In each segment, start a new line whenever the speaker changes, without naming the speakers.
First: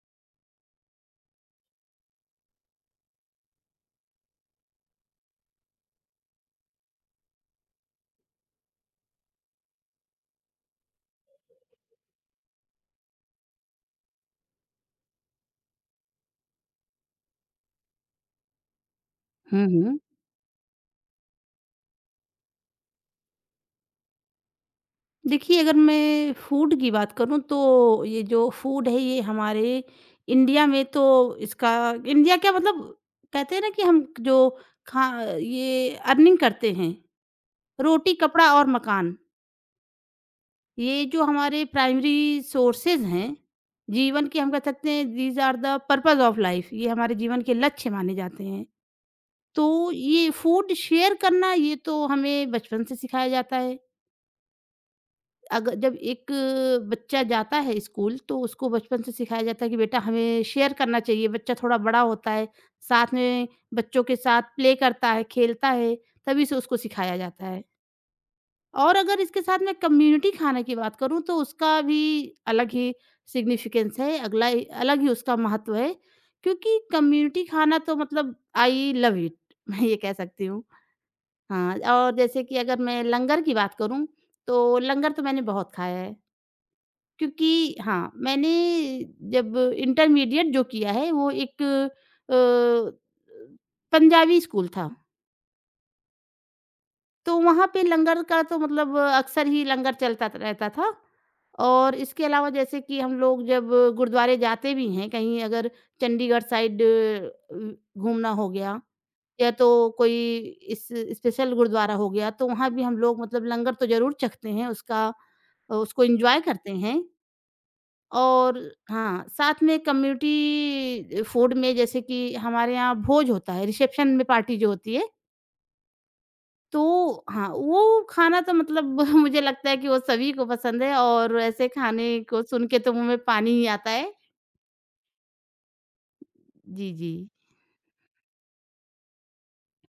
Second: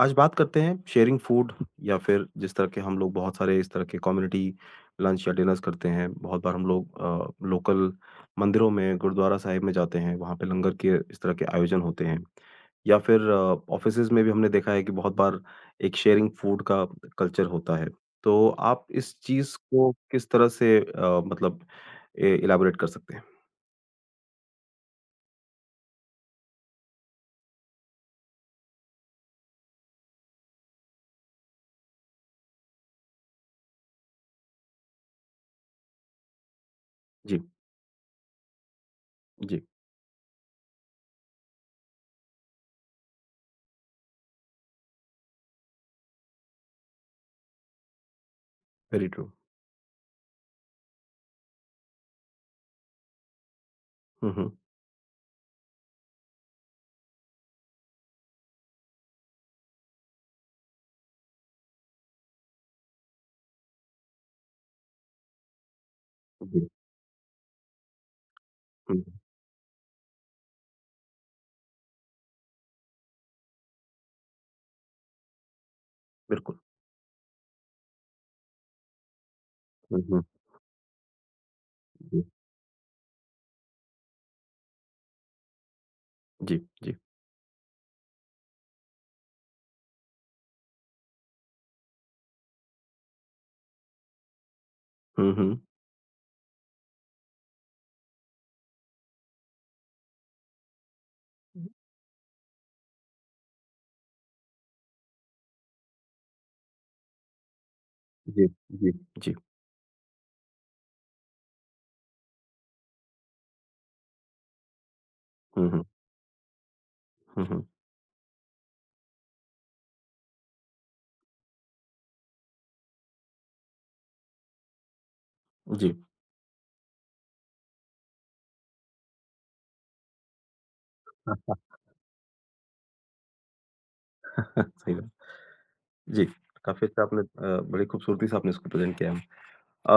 आज बात करते हैं शेयरिंग फूड या फिर जिस तरह के हम लोग बहुत सारे इस तरह के कम्युनिटी लंच या डिनर्स करते हैं। बहुत बार हम लोग लोकल मंदिरों में, गुरुद्वारा साहिब में जाते हैं, वहाँ पे लंगर के इस तरह के आयोजन होते हैं। या फिर ऑफिसेज में भी हमने देखा है कि बहुत बार एक शेयरिंग फूड का कल्चर होता है। तो आप इस चीज
हुँ,
को
हुँ।
किस तरह से मतलब इलाबोरेट कर सकते हैं?
देखिए, अगर मैं फूड की बात करूँ तो ये जो फूड है ये हमारे इंडिया में तो इसका इंडिया क्या मतलब कहते हैं ना कि हम जो खा ये अर्निंग करते हैं,
जी।
रोटी, कपड़ा और मकान।
जी।
ये जो हमारे प्राइमरी सोर्सेज़ हैं, जीवन के हम कह सकते हैं these are the purpose of life, ये हमारे जीवन के लक्ष्य माने जाते हैं।
Very true.
तो ये फूड शेयर करना ये तो हमें बचपन से सिखाया जाता है।
हम्म।
अग जब एक बच्चा जाता है स्कूल तो उसको बचपन से सिखाया जाता है कि बेटा हमें शेयर करना चाहिए। बच्चा थोड़ा बड़ा होता है, साथ में बच्चों के साथ प्ले करता है, खेलता है, तभी से
जी।
उसको सिखाया जाता है। और
हम्म।
अगर इसके साथ मैं कम्युनिटी खाने की बात करूं तो उसका भी अलग ही सिग्निफिकेंस है, अलग ही उसका महत्व है,
बिल्कुल।
क्योंकि कम्युनिटी खाना तो मतलब आई लव इट। मैं ये कह
हम्म।
सकती हूँ। हाँ, और
जी।
जैसे कि अगर मैं लंगर की बात करूं तो लंगर तो मैंने बहुत खाया है,
जी। जी।
क्योंकि हाँ, मैंने जब इंटरमीडिएट जो किया है वो एक पंजाबी स्कूल था,
हम्म।
तो वहाँ पे लंगर का तो मतलब अक्सर ही लंगर चलता त रहता था। और इसके अलावा जैसे कि हम लोग जब गुरुद्वारे जाते भी हैं, कहीं अगर चंडीगढ़ साइड घूमना
जी,
हो गया
जी। जी।
या तो कोई इस स्पेशल गुरुद्वारा हो गया, तो वहाँ भी हम लोग मतलब लंगर तो ज़रूर चखते हैं, उसका
हुँ, हुँ।
उसको एन्जॉय करते हैं।
हुँ, हुँ।
और हाँ, साथ में कम्युनिटी फूड में जैसे कि हमारे यहाँ भोज होता है, रिसेप्शन में पार्टी जो होती है,
जी।
तो हाँ, वो खाना तो मतलब मुझे लगता है कि वो सभी को पसंद है और ऐसे खाने को सुन के तो मुँह में पानी ही आता है।
सही बात। जी, काफ़ी
जी,
अच्छा
जी।
आपने बड़ी खूबसूरती से आपने इसको प्रेज़ेंट किया है।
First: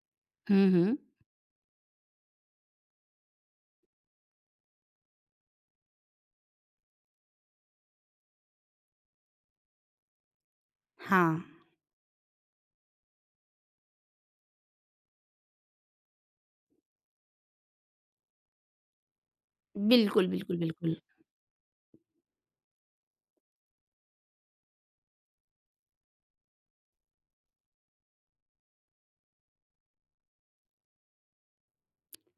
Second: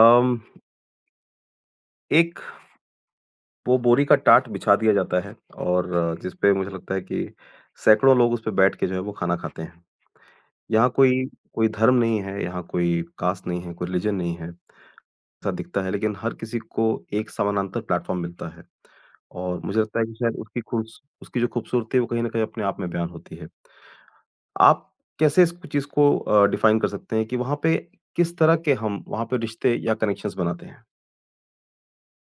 अम,
हुँ, हुँ।
एक वो बोरी का टाट बिछा दिया जाता है और जिस पे मुझे लगता है कि सैकड़ों लोग उस पे बैठ के जो है वो खाना खाते हैं। यहाँ
हाँ।
कोई कोई धर्म नहीं है, यहाँ कोई कास्ट नहीं है, कोई रिलीजन नहीं है, ऐसा दिखता है, लेकिन हर किसी को एक समानांतर प्लेटफ़ॉर्म मिलता है। और मुझे लगता है कि
बिल्कुल,
शायद
बिल्कुल,
उसकी
बिल्कुल।
खूबस उसकी जो खूबसूरती है वो कहीं न कहीं अपने आप में बयान होती है। आप कैसे इस चीज़ को डिफाइन कर सकते हैं कि वहाँ पे किस तरह के हम वहाँ पे रिश्ते या कनेक्शंस बनाते हैं?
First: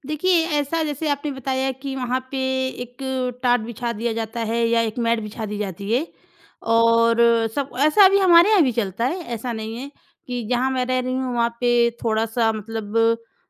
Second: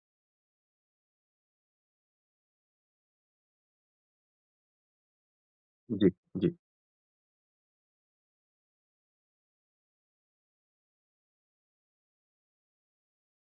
देखिए, ऐसा जैसे आपने बताया कि वहाँ पे एक टाट बिछा दिया जाता है या एक मैट बिछा दी जाती है
जी, जी,
और सब। ऐसा अभी हमारे यहाँ भी चलता है, ऐसा नहीं है कि जहाँ मैं रह रही हूँ वहाँ पे थोड़ा-सा मतलब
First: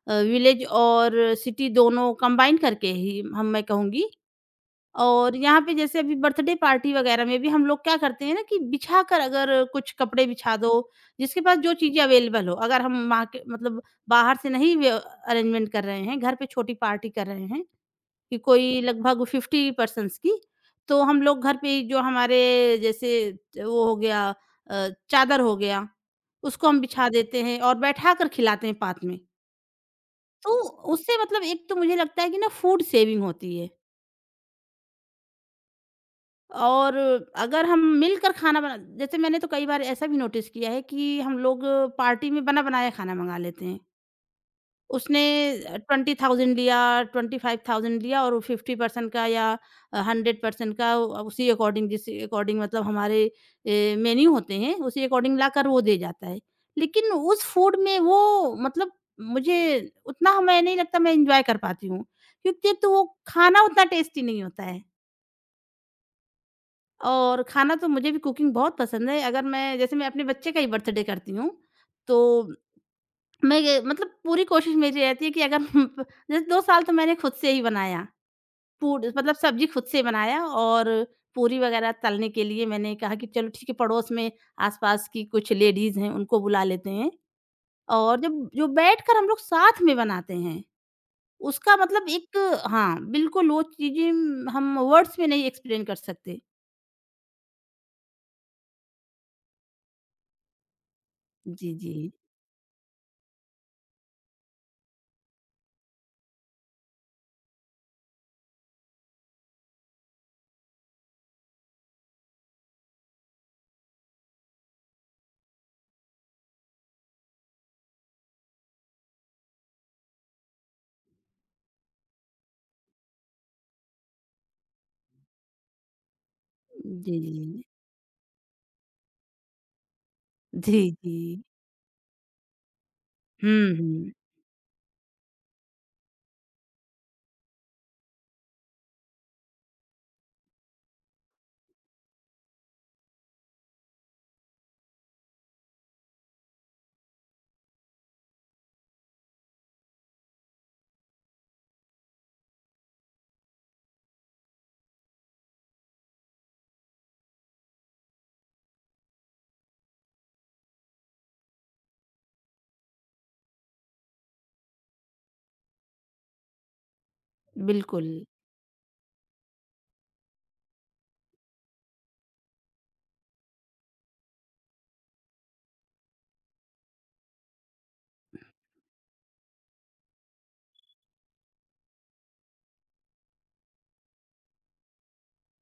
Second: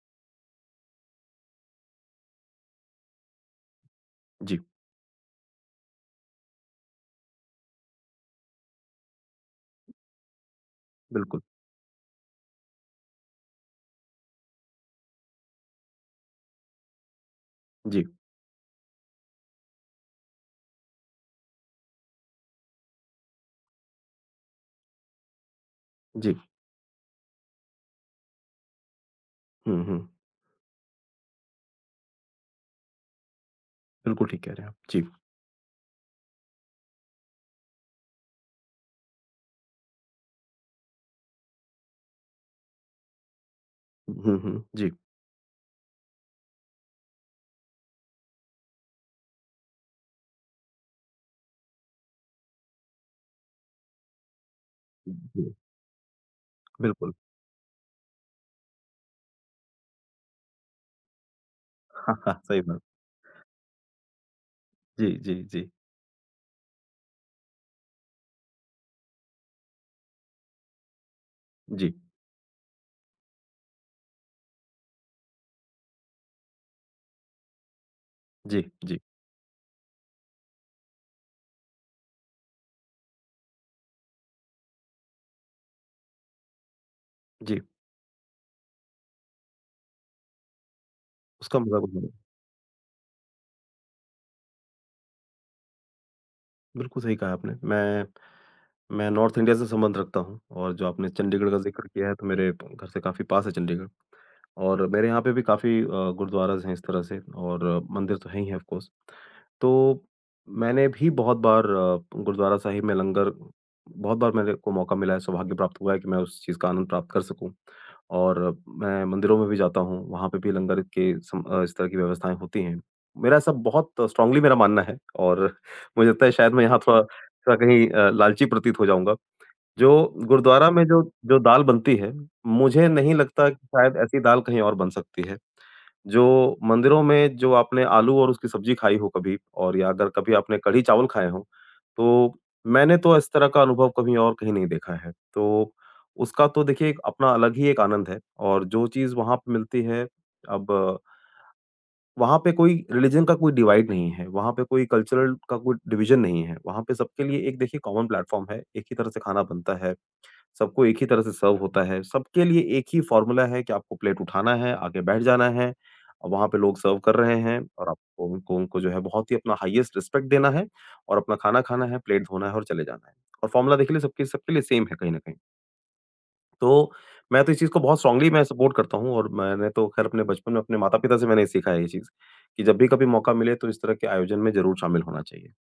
विलेज और सिटी दोनों कंबाइन करके ही हम मैं कहूँगी।
जी,
और यहाँ पे जैसे अभी बर्थडे पार्टी वगैरह में भी हम लोग क्या करते हैं ना कि बिछा कर अगर कुछ कपड़े बिछा दो,
बिल्कुल।
जिसके पास जो चीज़ें अवेलेबल हो। अगर हम मार्के मतलब बाहर से नहीं व्य अरेंजमेंट कर रहे हैं, घर पे छोटी पार्टी कर रहे हैं
जी,
कि कोई लगभग 50 पर्सन्स की, तो हम लोग घर पे ही जो हमारे जैसे वो हो गया चादर हो गया,
जी।
उसको हम बिछा देते हैं और बैठा कर खिलाते हैं पात में।
हुँ, हुँ।
तो उससे मतलब एक तो मुझे लगता है कि ना फूड सेविंग होती है।
बिल्कुल ठीक कह रहे हैं आप। जी।
और अगर हम मिलकर खाना बना, जैसे मैंने तो कई बार ऐसा भी नोटिस किया है कि हम लोग पार्टी में बना बनाया खाना मंगा लेते हैं।
हुँ, हुँ। जी,
उसने 20,000 लिया, 25,000 लिया और 50% का या 100% का, उसी अकॉर्डिंग जिस अकॉर्डिंग मतलब हमारे मेन्यू होते हैं उसी अकॉर्डिंग
जी,
लाकर वो दे जाता है। लेकिन
बिल्कुल।
उस फूड में वो मतलब मुझे उतना मैं नहीं लगता मैं इंजॉय कर पाती हूँ,
हाँ, हाँ, सही
क्योंकि
बात।
तो वो खाना उतना टेस्टी नहीं होता है।
जी, जी, जी,
और खाना तो मुझे भी कुकिंग बहुत पसंद है। अगर मैं जैसे मैं अपने बच्चे का ही बर्थडे करती हूँ,
जी,
तो मैं ये मतलब पूरी कोशिश मेरी रहती है कि अगर जैसे 2 साल तो मैंने खुद से ही बनाया।
जी, जी,
फूड मतलब सब्ज़ी खुद से बनाया और पूरी वग़ैरह तलने के लिए मैंने कहा कि चलो ठीक है, पड़ोस में आस-पास की कुछ लेडीज़ हैं, उनको बुला लेते हैं।
जी।
और जब जो बैठकर हम लोग साथ में बनाते हैं,
उसका
उसका
मज़ा कुछ
मतलब
नहीं।
एक हाँ, बिल्कुल वो चीज़ें हम वर्ड्स में नहीं एक्सप्लेन कर सकते।
बिल्कुल सही कहा आपने। मैं नॉर्थ इंडिया से संबंध रखता हूँ और जो आपने चंडीगढ़ का
जी,
ज़िक्र
जी।
किया है, तो मेरे घर से काफ़ी पास है चंडीगढ़। और मेरे यहाँ पे भी काफ़ी गुरुद्वाराज़ हैं इस तरह से, और मंदिर तो हैं ही हैं ऑफ कोर्स। तो मैंने भी बहुत बार गुरुद्वारा साहिब में लंगर, बहुत बार मेरे को मौका मिला है, सौभाग्य प्राप्त हुआ है कि मैं उस चीज़ का आनंद प्राप्त कर सकूँ। और मैं मंदिरों में भी जाता हूँ, वहाँ पे भी लंगर के इस तरह की व्यवस्थाएँ होती हैं। मेरा ऐसा बहुत स्ट्रॉन्गली मेरा मानना है, और मुझे लगता है शायद मैं यहाँ थोड़ा
जी, जी।
थोड़ा कहीं लालची प्रतीत हो जाऊँगा। जो गुरुद्वारा
जी,
में जो
जी।
जो दाल बनती है, मुझे नहीं लगता कि
हुँ,
शायद
हुँ।
ऐसी दाल कहीं और बन सकती है। जो मंदिरों में जो आपने आलू और उसकी सब्ज़ी खाई हो कभी, और या अगर कभी आपने कढ़ी चावल खाए हों, तो मैंने तो इस तरह का अनुभव कभी और कहीं नहीं देखा है। तो उसका तो देखिए एक अपना अलग ही एक आनंद है, और जो चीज़ वहाँ पे मिलती है, अब वहाँ पे कोई रिलिजन का कोई डिवाइड नहीं है, वहाँ पे कोई कल्चरल का कोई डिवीज़न नहीं है। वहाँ पे सबके लिए एक देखिए कॉमन प्लेटफ़ॉर्म है, एक ही तरह से खाना बनता है। सबको एक ही तरह से सर्व होता है। सबके लिए एक ही फ़ॉर्मूला है कि आपको प्लेट उठाना है, आके बैठ जाना है। वहाँ पे लोग सर्व कर रहे हैं और
बिल्कुल।
आपको उनको उनको जो है बहुत ही अपना हाईएस्ट रिस्पेक्ट देना है, और अपना खाना खाना है, प्लेट धोना है, और चले जाना है। और फ़ॉर्मूला देखिए सबके सबके लिए सेम है कहीं न कहीं। तो मैं तो इस चीज़ को बहुत स्ट्रॉन्गली मैं सपोर्ट करता हूँ, और मैंने तो ख़ैर अपने बचपन में अपने माता-पिता से मैंने सीखा है ये चीज़, कि जब भी कभी मौका मिले तो इस तरह के आयोजन में ज़रूर शामिल होना चाहिए।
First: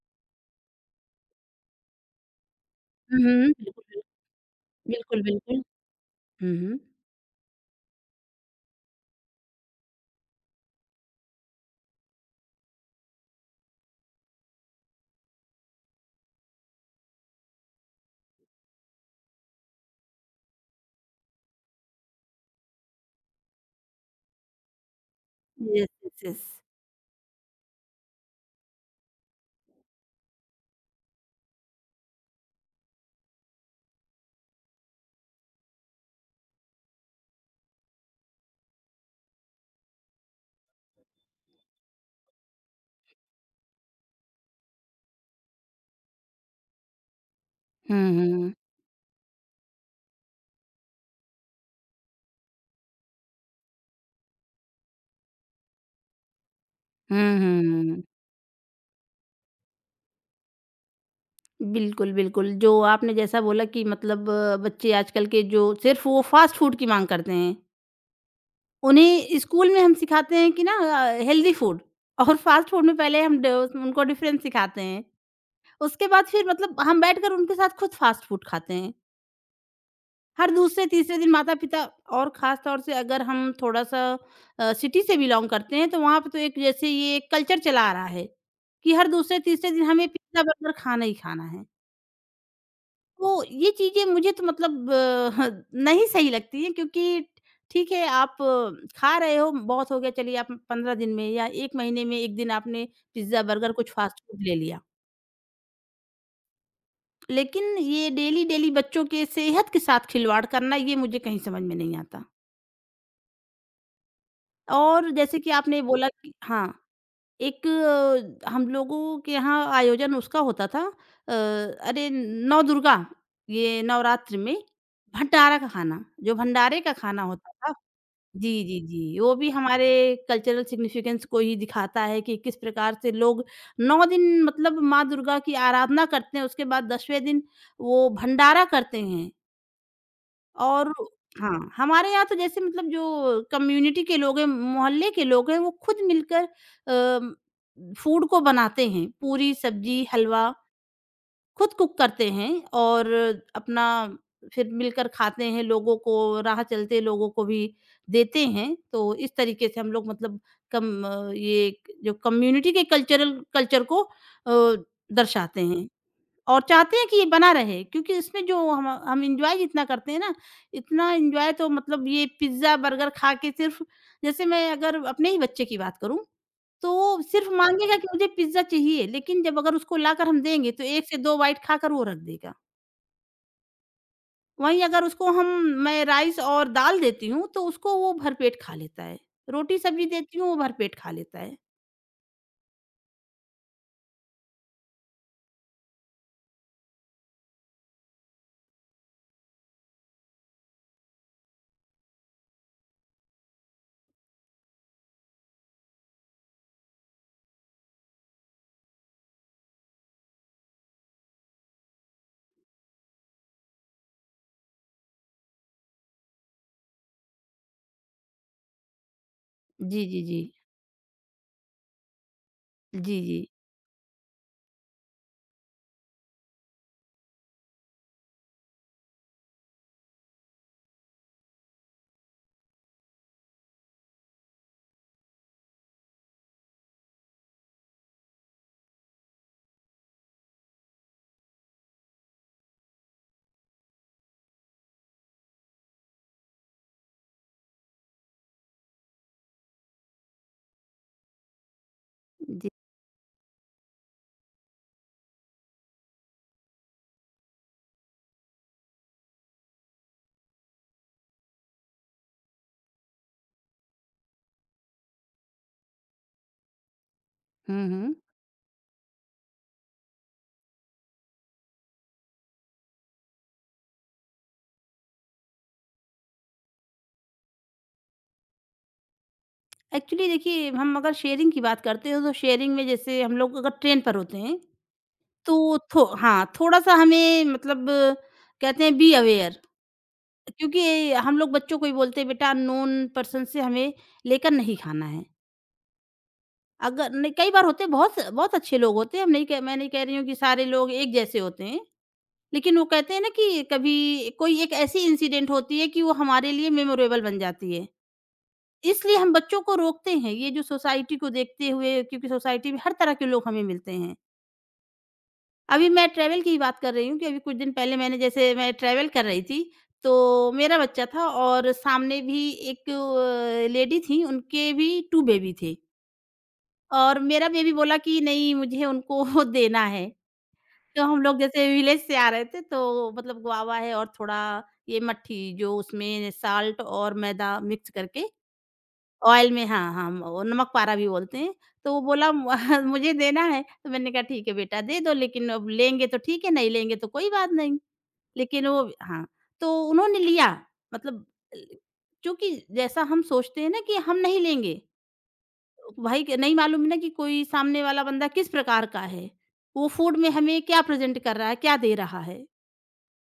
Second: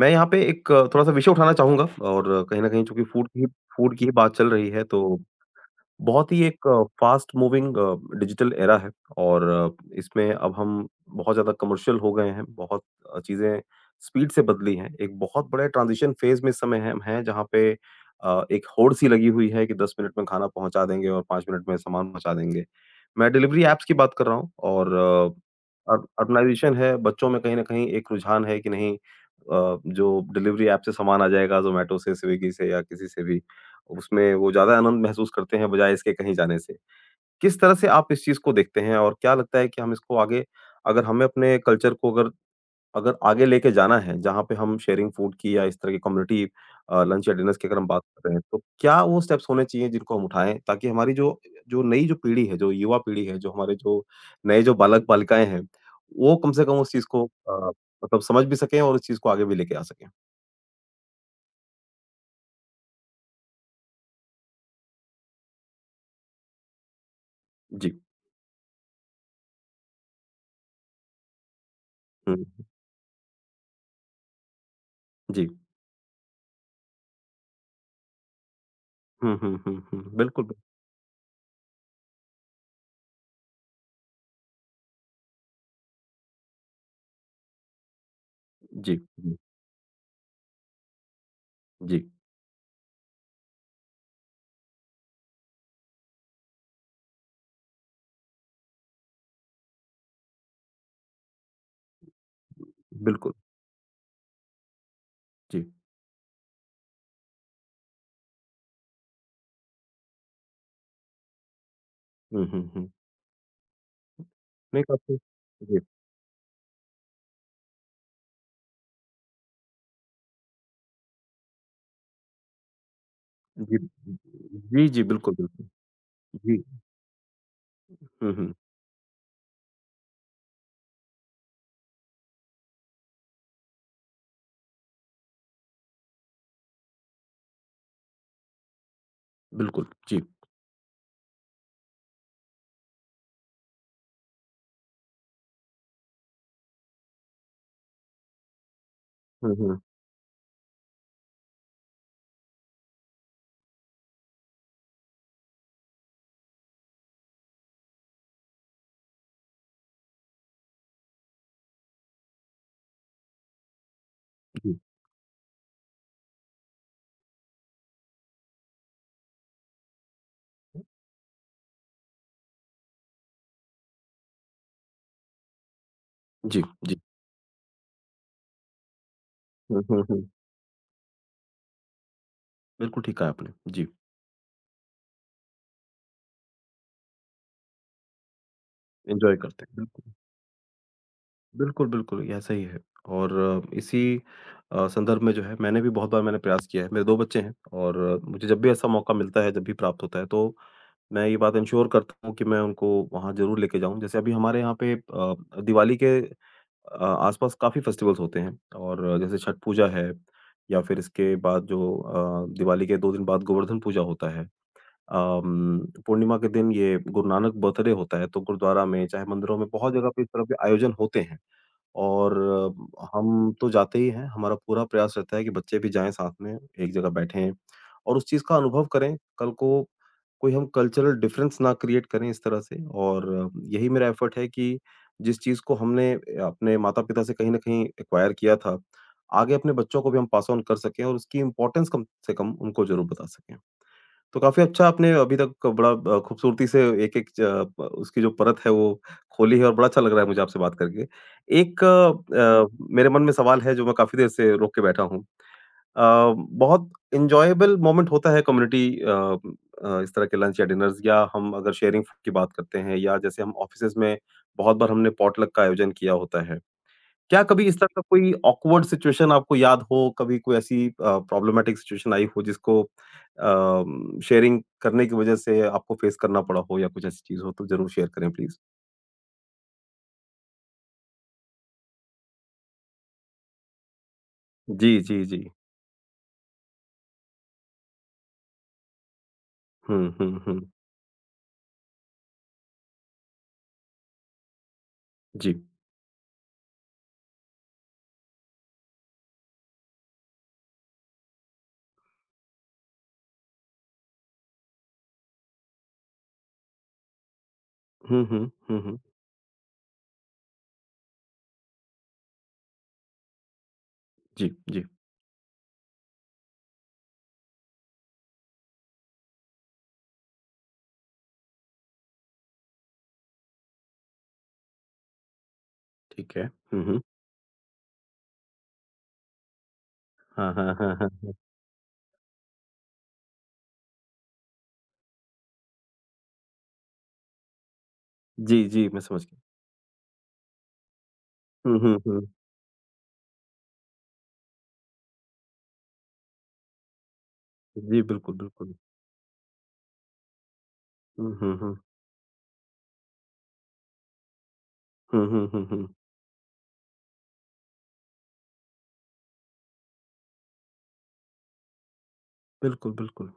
मैं यहाँ पे एक थोड़ा-सा विषय उठाना चाहूँगा, और कहीं न कहीं चूँकि
हुँ,
फूड की
हुँ।
फूड
बिल्कुल,
की ही बात चल रही है, तो
बिल्कुल, बिल्कुल।
बहुत ही
हुँ,
एक
हुँ।
फास्ट मूविंग डिजिटल एरा है। और इसमें अब हम बहुत ज़्यादा कमर्शियल हो गए हैं, बहुत चीज़ें स्पीड से बदली हैं। एक बहुत बड़े ट्रांज़िशन फ़ेज़ में इस समय हम हैं, जहाँ पे एक होड़-सी लगी हुई है कि 10 मिनट में खाना पहुँचा देंगे और 5 मिनट में सामान पहुँचा देंगे। मैं डिलिवरी ऐप्स की बात कर रहा हूँ, और
यस,
अर्ब
यस, यस।
अर्बनाइज़ेशन है, बच्चों में कहीं न कहीं एक रुझान है कि नहीं जो डिलिवरी ऐप से सामान आ जाएगा ज़ोमैटो से, स्विगी से, या किसी से भी, उसमें वो ज़्यादा आनंद महसूस करते हैं, बजाए इसके कहीं जाने से। किस तरह से आप इस चीज़ को देखते हैं, और क्या लगता है कि हम इसको आगे, अगर हमें अपने कल्चर को अगर अगर आगे लेके जाना है, जहाँ पे हम शेयरिंग फूड की या इस तरह की कम्युनिटी लंच या डिनर्स की अगर हम बात
हुँ,
कर रहे हैं,
हुँ।
तो क्या वो स्टेप्स होने चाहिए जिनको हम उठाएँ ताकि हमारी जो जो नई जो पीढ़ी है, जो युवा पीढ़ी है, जो हमारे जो नए जो बालक-बालिकाएँ हैं, वो कम से कम उस चीज़ को
हुँ, हुँ।
मतलब समझ भी सकें और उस चीज़ को आगे भी लेके आ सकें?
बिल्कुल, बिल्कुल, जो आपने जैसा बोला कि मतलब बच्चे आजकल के जो सिर्फ़ वो फ़ास्ट फ़ूड की माँग करते हैं।
जी।
उन्हें स्कूल में हम सिखाते हैं कि ना हेल्दी फ़ूड और
हुँ,
फ़ास्ट फ़ूड में पहले हम ड उनको डिफ़रेंस सिखाते हैं।
जी।
उसके बाद फिर मतलब हम बैठकर उनके साथ खुद फ़ास्ट फ़ूड खाते हैं।
हुँ, हुँ, हुँ, हुँ। बिल्कुल,
हर
बिल्कुल।
दूसरे तीसरे दिन माता-पिता, और ख़ास तौर से अगर हम थोड़ा-सा सिटी से बिलॉन्ग करते हैं तो वहाँ पे तो एक जैसे ये कल्चर चला आ रहा है, कि
जी,
हर
जी।
दूसरे तीसरे दिन हमें पिज़्ज़ा बर्गर खाना ही खाना है।
जी,
तो ये चीज़ें मुझे तो मतलब ह नहीं सही लगती हैं, क्योंकि ठीक है आप खा रहे हो, बहुत हो गया, चलिए आप 15 दिन में या 1 महीने में 1 दिन आपने
बिल्कुल।
पिज़्ज़ा बर्गर कुछ फ़ास्ट फ़ूड ले लिया।
जी।
लेकिन ये डेली-डेली बच्चों के सेहत के साथ खिलवाड़ करना ये मुझे कहीं समझ में नहीं आता।
हुँ, हुँ, हुँ। नहीं,
और
काफ़ी
जैसे कि
जी,
आपने बोला कि हाँ, एक हम लोगों के यहाँ आयोजन उसका होता था। अ, अरे नवदुर्गा,
जी,
ये नवरात्रि में
जी, जी, बिल्कुल,
भंडारा
बिल्कुल।
का खाना, जो
जी।
भंडारे का खाना होता था।
हुँ,
जी,
हुँ,
जी, जी, वो भी हमारे कल्चरल सिग्निफिकेंस को ही दिखाता है कि किस प्रकार से लोग 9 दिन मतलब माँ दुर्गा की आराधना करते हैं, उसके बाद 10वें दिन वो भंडारा करते हैं।
बिल्कुल, जी।
और हाँ, हमारे यहाँ तो जैसे मतलब जो कम्युनिटी के लोग हैं, मोहल्ले के लोग हैं, वो खुद मिलकर अ, फूड को बनाते हैं। पूरी,
हुँ, हुँ,
सब्जी, हलवा खुद कुक करते हैं और अपना फिर मिलकर खाते हैं, लोगों को राह चलते लोगों को भी देते हैं। तो इस तरीके से हम लोग मतलब ये जो कम्युनिटी के कल्चर को
जी।
दर्शाते हैं। और चाहते हैं कि ये बना रहे, क्योंकि इसमें जो हम एन्जॉय जितना करते हैं ना, इतना एन्जॉय तो मतलब ये पिज़्ज़ा, बर्गर खा के सिर्फ़, जैसे मैं अगर अपने ही बच्चे की बात करूँ,
जी,
तो
जी।
वो सिर्फ़ माँगेगा कि मुझे पिज़्ज़ा चाहिए, लेकिन जब अगर
हुँ,
उसको
हुँ, हुँ।
लाकर हम देंगे तो 1 से 2 बाइट खाकर वो रख देगा।
बिल्कुल ठीक कहा आपने। जी,
वहीं अगर उसको हम, मैं राइस और दाल देती हूँ, तो उसको वो भरपेट खा लेता है।
एन्जॉय करते हैं,
रोटी-सब्ज़ी
बिल्कुल।
देती हूँ, वो भरपेट खा लेता है।
बिल्कुल, बिल्कुल, ऐसा ही है, और इसी संदर्भ में जो है मैंने भी बहुत बार मैंने प्रयास किया है। मेरे 2 बच्चे हैं, और मुझे जब भी ऐसा मौका मिलता है, जब भी प्राप्त होता है तो मैं ये बात इंश्योर करता हूँ कि मैं उनको वहाँ ज़रूर लेके जाऊँ। जैसे अभी हमारे यहाँ पे दिवाली के आस-पास काफ़ी फेस्टिवल्स होते हैं, और जैसे छठ पूजा है, या फिर इसके बाद जो दिवाली के 2 दिन बाद गोवर्धन पूजा होता है। अम, पूर्णिमा के दिन ये गुरु नानक बर्थडे होता है, तो गुरुद्वारा में, चाहे मंदिरों में, बहुत
जी,
जगह पे
जी,
इस
जी।
तरह के आयोजन होते हैं। और
जी, जी।
हम तो जाते ही हैं, हमारा पूरा प्रयास रहता है कि बच्चे भी जाएँ साथ में, एक जगह बैठें और उस चीज़ का अनुभव करें। कल को कोई हम कल्चरल डिफरेंस ना क्रिएट करें इस तरह से, और यही मेरा एफर्ट है कि जिस चीज़ को हमने अपने माता-पिता से कहीं न कहीं एक्वायर किया था, आगे अपने बच्चों को भी हम पास ऑन कर सकें और उसकी इम्पोर्टेंस कम से कम उनको ज़रूर बता सकें। तो काफ़ी अच्छा आपने अभी तक बड़ा खूबसूरती से एक-एक च प उसकी जो परत है वो खोली है, और बड़ा अच्छा लग रहा है मुझे आपसे बात करके। एक
जी।
मेरे मन में सवाल है जो मैं काफ़ी देर से रोक के बैठा हूँ। अ, बहुत एन्जॉयबल मोमेंट होता है कम्युनिटी इस तरह के लंच या डिनर्स, या हम अगर शेयरिंग की बात करते हैं, या जैसे हम ऑफ़िसेज़ में बहुत बार हमने पॉटलक का आयोजन किया होता है। क्या कभी इस
हुँ,
तरह का
हुँ।
कोई ऑकवर्ड सिचुएशन आपको याद हो, कभी कोई ऐसी प्रॉब्लमैटिक सिचुएशन आई हो जिसको शेयरिंग करने की वजह से आपको फेस करना पड़ा हो, या कुछ ऐसी चीज़ हो तो ज़रूर शेयर करें, प्लीज़?
एक्चुअली देखिए, हम अगर शेयरिंग की बात करते हैं, तो शेयरिंग में जैसे हम लोग अगर ट्रेन पर होते हैं,
जी, जी, जी।
तो थो हाँ, थोड़ा-सा हमें मतलब कहते हैं बी अवेयर,
हुँ, हुँ, हुँ।
क्योंकि हम लोग बच्चों को ही बोलते हैं, "बेटा नोन पर्सन से हमें लेकर नहीं खाना है।"
जी।
अगर नहीं, कई बार होते हैं, बहुत बहुत अच्छे लोग होते हैं, हम नहीं कह मैं नहीं कह रही हूँ कि सारे लोग एक जैसे होते हैं, लेकिन वो कहते हैं ना कि कभी कोई एक ऐसी इंसिडेंट होती है कि वो हमारे लिए मेमोरेबल बन जाती है।
हुँ, हुँ, हुँ, हुँ।
इसलिए हम बच्चों को रोकते हैं, ये जो सोसाइटी को देखते हुए, क्योंकि सोसाइटी में हर तरह के लोग हमें मिलते हैं।
जी, जी,
अभी मैं ट्रैवल की ही बात कर रही हूँ कि अभी कुछ दिन पहले मैंने, जैसे मैं ट्रैवल कर रही थी, तो मेरा बच्चा था और सामने भी एक लेडी थीं, उनके भी 2 बेबी थे,
ठीक है। हुँ, हुँ।
और मेरा बेबी बोला कि नहीं मुझे उनको देना है।
हाँ, हाँ, हाँ,
तो हम
हाँ।
लोग जैसे विलेज से आ रहे थे तो मतलब गुआवा है और थोड़ा ये मट्ठी, जो उसमें साल्ट और मैदा मिक्स करके
जी, जी, मैं समझ गया।
ऑयल में, हाँ, हाँ, वो नमक पारा भी बोलते हैं।
हुँ,
तो
हुँ,
वो
हुँ।
बोला, मुझे देना है," तो मैंने कहा ठीक है बेटा दे दो, लेकिन अब लेंगे तो ठीक है, नहीं लेंगे तो कोई बात नहीं।
जी, बिल्कुल,
लेकिन
बिल्कुल।
वो हाँ, तो उन्होंने लिया मतलब,
हुँ, हुँ, हुँ।
चूँकि जैसा हम सोचते हैं ना कि हम नहीं लेंगे,
हुँ, हुँ, हुँ, हुँ।
नहीं मालूम है ना कि कोई सामने वाला बंदा किस प्रकार का है। वो फूड में हमें क्या प्रेज़ेंट कर रहा है, क्या दे रहा है।
बिल्कुल, बिल्कुल।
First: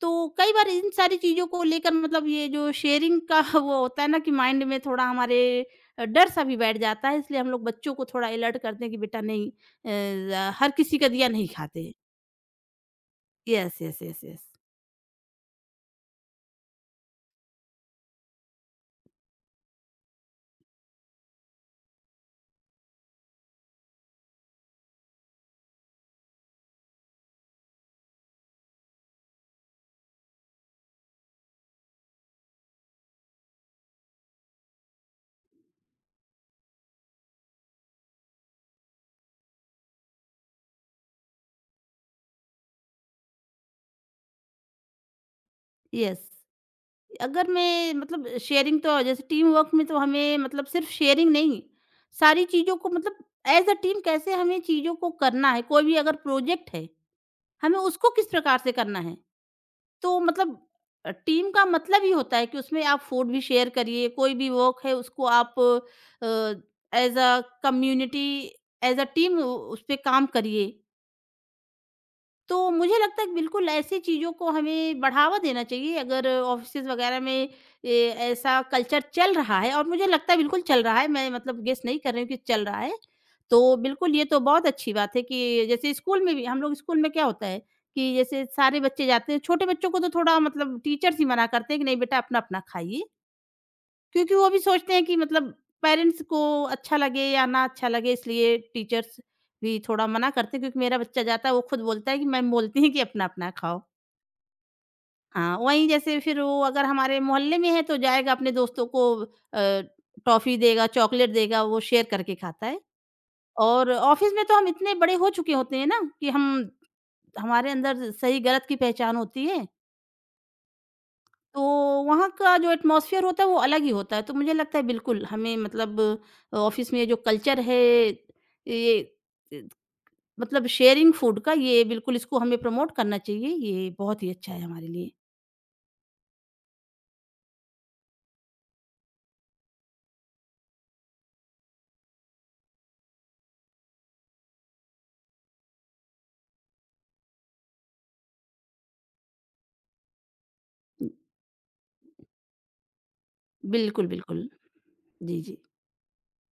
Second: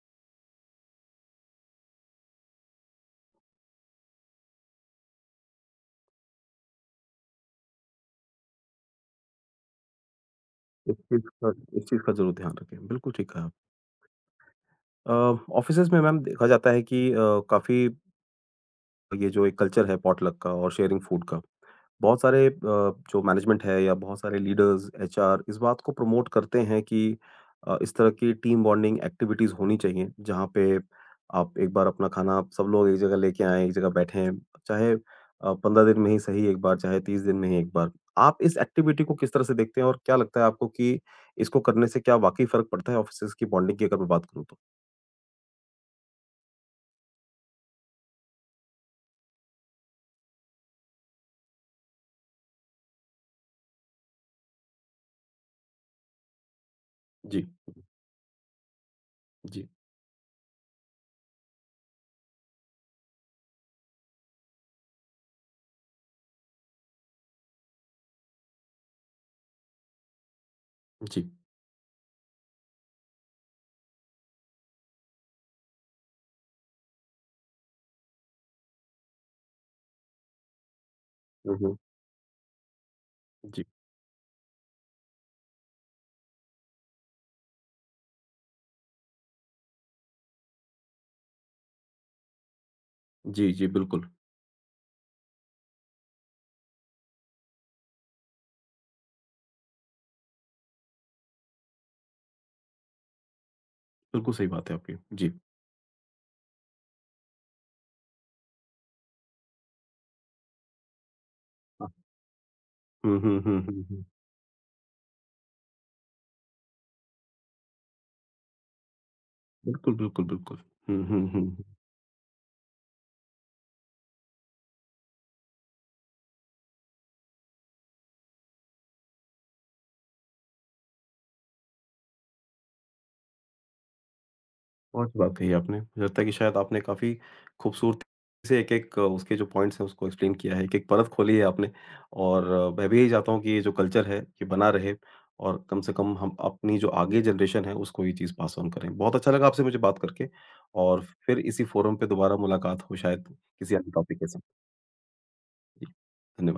तो कई बार इन सारी चीज़ों को लेकर मतलब ये जो शेयरिंग का वो होता है ना कि माइंड में थोड़ा हमारे डर सा भी बैठ जाता है, इसलिए हम लोग बच्चों को थोड़ा अलर्ट करते हैं कि बेटा नहीं हर
इस
किसी का
चीज़
दिया नहीं
का इस
खाते।
चीज़ का ज़रूर ध्यान रखें। बिल्कुल ठीक कहा आपने।
Yes, yes, yes, yes,
offices में मैम देखा जाता है कि काफ़ी ये जो एक कल्चर है पॉटलक का और शेयरिंग फूड का, बहुत सारे जो मैनेजमेंट है या बहुत सारे लीडर्स, एचआर इस बात को प्रमोट करते हैं कि इस तरह की टीम बॉन्डिंग एक्टिविटीज़ होनी चाहिए, जहाँ पे आप एक बार अपना खाना सब लोग एक जगह लेके आएँ, एक जगह बैठें, चाहे 15 दिन में ही सही एक बार, चाहे 30 दिन में ही एक बार। आप इस एक्टिविटी को किस तरह से देखते हैं, और क्या लगता है आपको कि इसको करने से क्या वाक़ई फ़र्क पड़ता है ऑफिसेज की बॉन्डिंग की अगर मैं बात करूँ तो?
यस। अगर मैं मतलब शेयरिंग तो जैसे टीम वर्क में तो हमें मतलब सिर्फ शेयरिंग नहीं, सारी चीज़ों को मतलब एज अ टीम कैसे हमें चीज़ों को करना है, कोई भी अगर प्रोजेक्ट है
जी,
हमें उसको किस प्रकार से करना है।
जी,
तो मतलब टीम का मतलब ही होता है कि उसमें आप फूड भी शेयर करिए, कोई भी वर्क है उसको आप as a community, as a team उसपे काम करिए।
जी।
तो मुझे लगता है कि बिल्कुल ऐसी चीज़ों को हमें बढ़ावा देना चाहिए। अगर ऑफिसेज वगैरह में ऐसा कल्चर चल रहा है, और मुझे लगता है बिल्कुल चल रहा है, मैं
हुँ,
मतलब
हुँ।
गेस नहीं कर रही हूँ कि चल रहा है।
जी।
तो बिल्कुल ये तो बहुत अच्छी बात है कि जैसे स्कूल में भी हम लोग, स्कूल में क्या होता है कि जैसे सारे बच्चे जाते हैं, छोटे बच्चों को तो थोड़ा मतलब टीचर्स ही मना करते हैं कि नहीं बेटा अपना अपना खाइए,
जी, जी, बिल्कुल।
क्योंकि वो भी सोचते हैं कि मतलब पेरेंट्स को अच्छा लगे या ना अच्छा लगे, इसलिए टीचर्स भी थोड़ा मना करते हैं, क्योंकि मेरा बच्चा जाता है, वो खुद बोलता है कि मैम बोलती हैं कि अपना अपना खाओ।
बिल्कुल सही बात है आपकी। जी।
हाँ, वहीं जैसे फिर वो अगर हमारे मोहल्ले में है तो जाएगा अपने दोस्तों को टॉफी देगा, चॉकलेट देगा, वो
हाँ।
शेयर करके खाता है।
हुँ, हुँ, हुँ, हुँ,
और
हुँ।
ऑफिस में तो हम इतने बड़े हो चुके होते हैं ना कि हम हमारे अंदर सही गलत की पहचान होती है।
बिल्कुल, बिल्कुल, बिल्कुल। हुँ, हुँ, हुँ,
तो
हुँ।
वहाँ का जो एटमॉस्फेयर होता है वो अलग ही होता है। तो मुझे लगता है बिल्कुल हमें मतलब ऑफ़िस में जो कल्चर है, ये अ, मतलब शेयरिंग फूड का, ये बिल्कुल इसको हमें प्रमोट करना चाहिए। ये बहुत ही अच्छा है हमारे
बहुत
लिए।
अच्छी बात कही आपने। मुझे लगता है कि शायद आपने काफ़ी खूबसूरती से एक-एक उसके जो पॉइंट्स हैं उसको एक्सप्लेन किया है, एक-एक परत खोली है आपने, और मैं भी यही चाहता हूँ कि ये जो कल्चर है, ये बना रहे, और कम से कम हम अपनी जो आगे जनरेशन है उसको ये चीज़ पास ऑन करें। बहुत अच्छा लगा आपसे मुझे बात करके, और फिर इसी फोरम पे दोबारा मुलाकात हो शायद किसी अन्य
बिल्कुल,
टॉपिक के साथ।
बिल्कुल। जी, जी।
जी, धन्यवाद।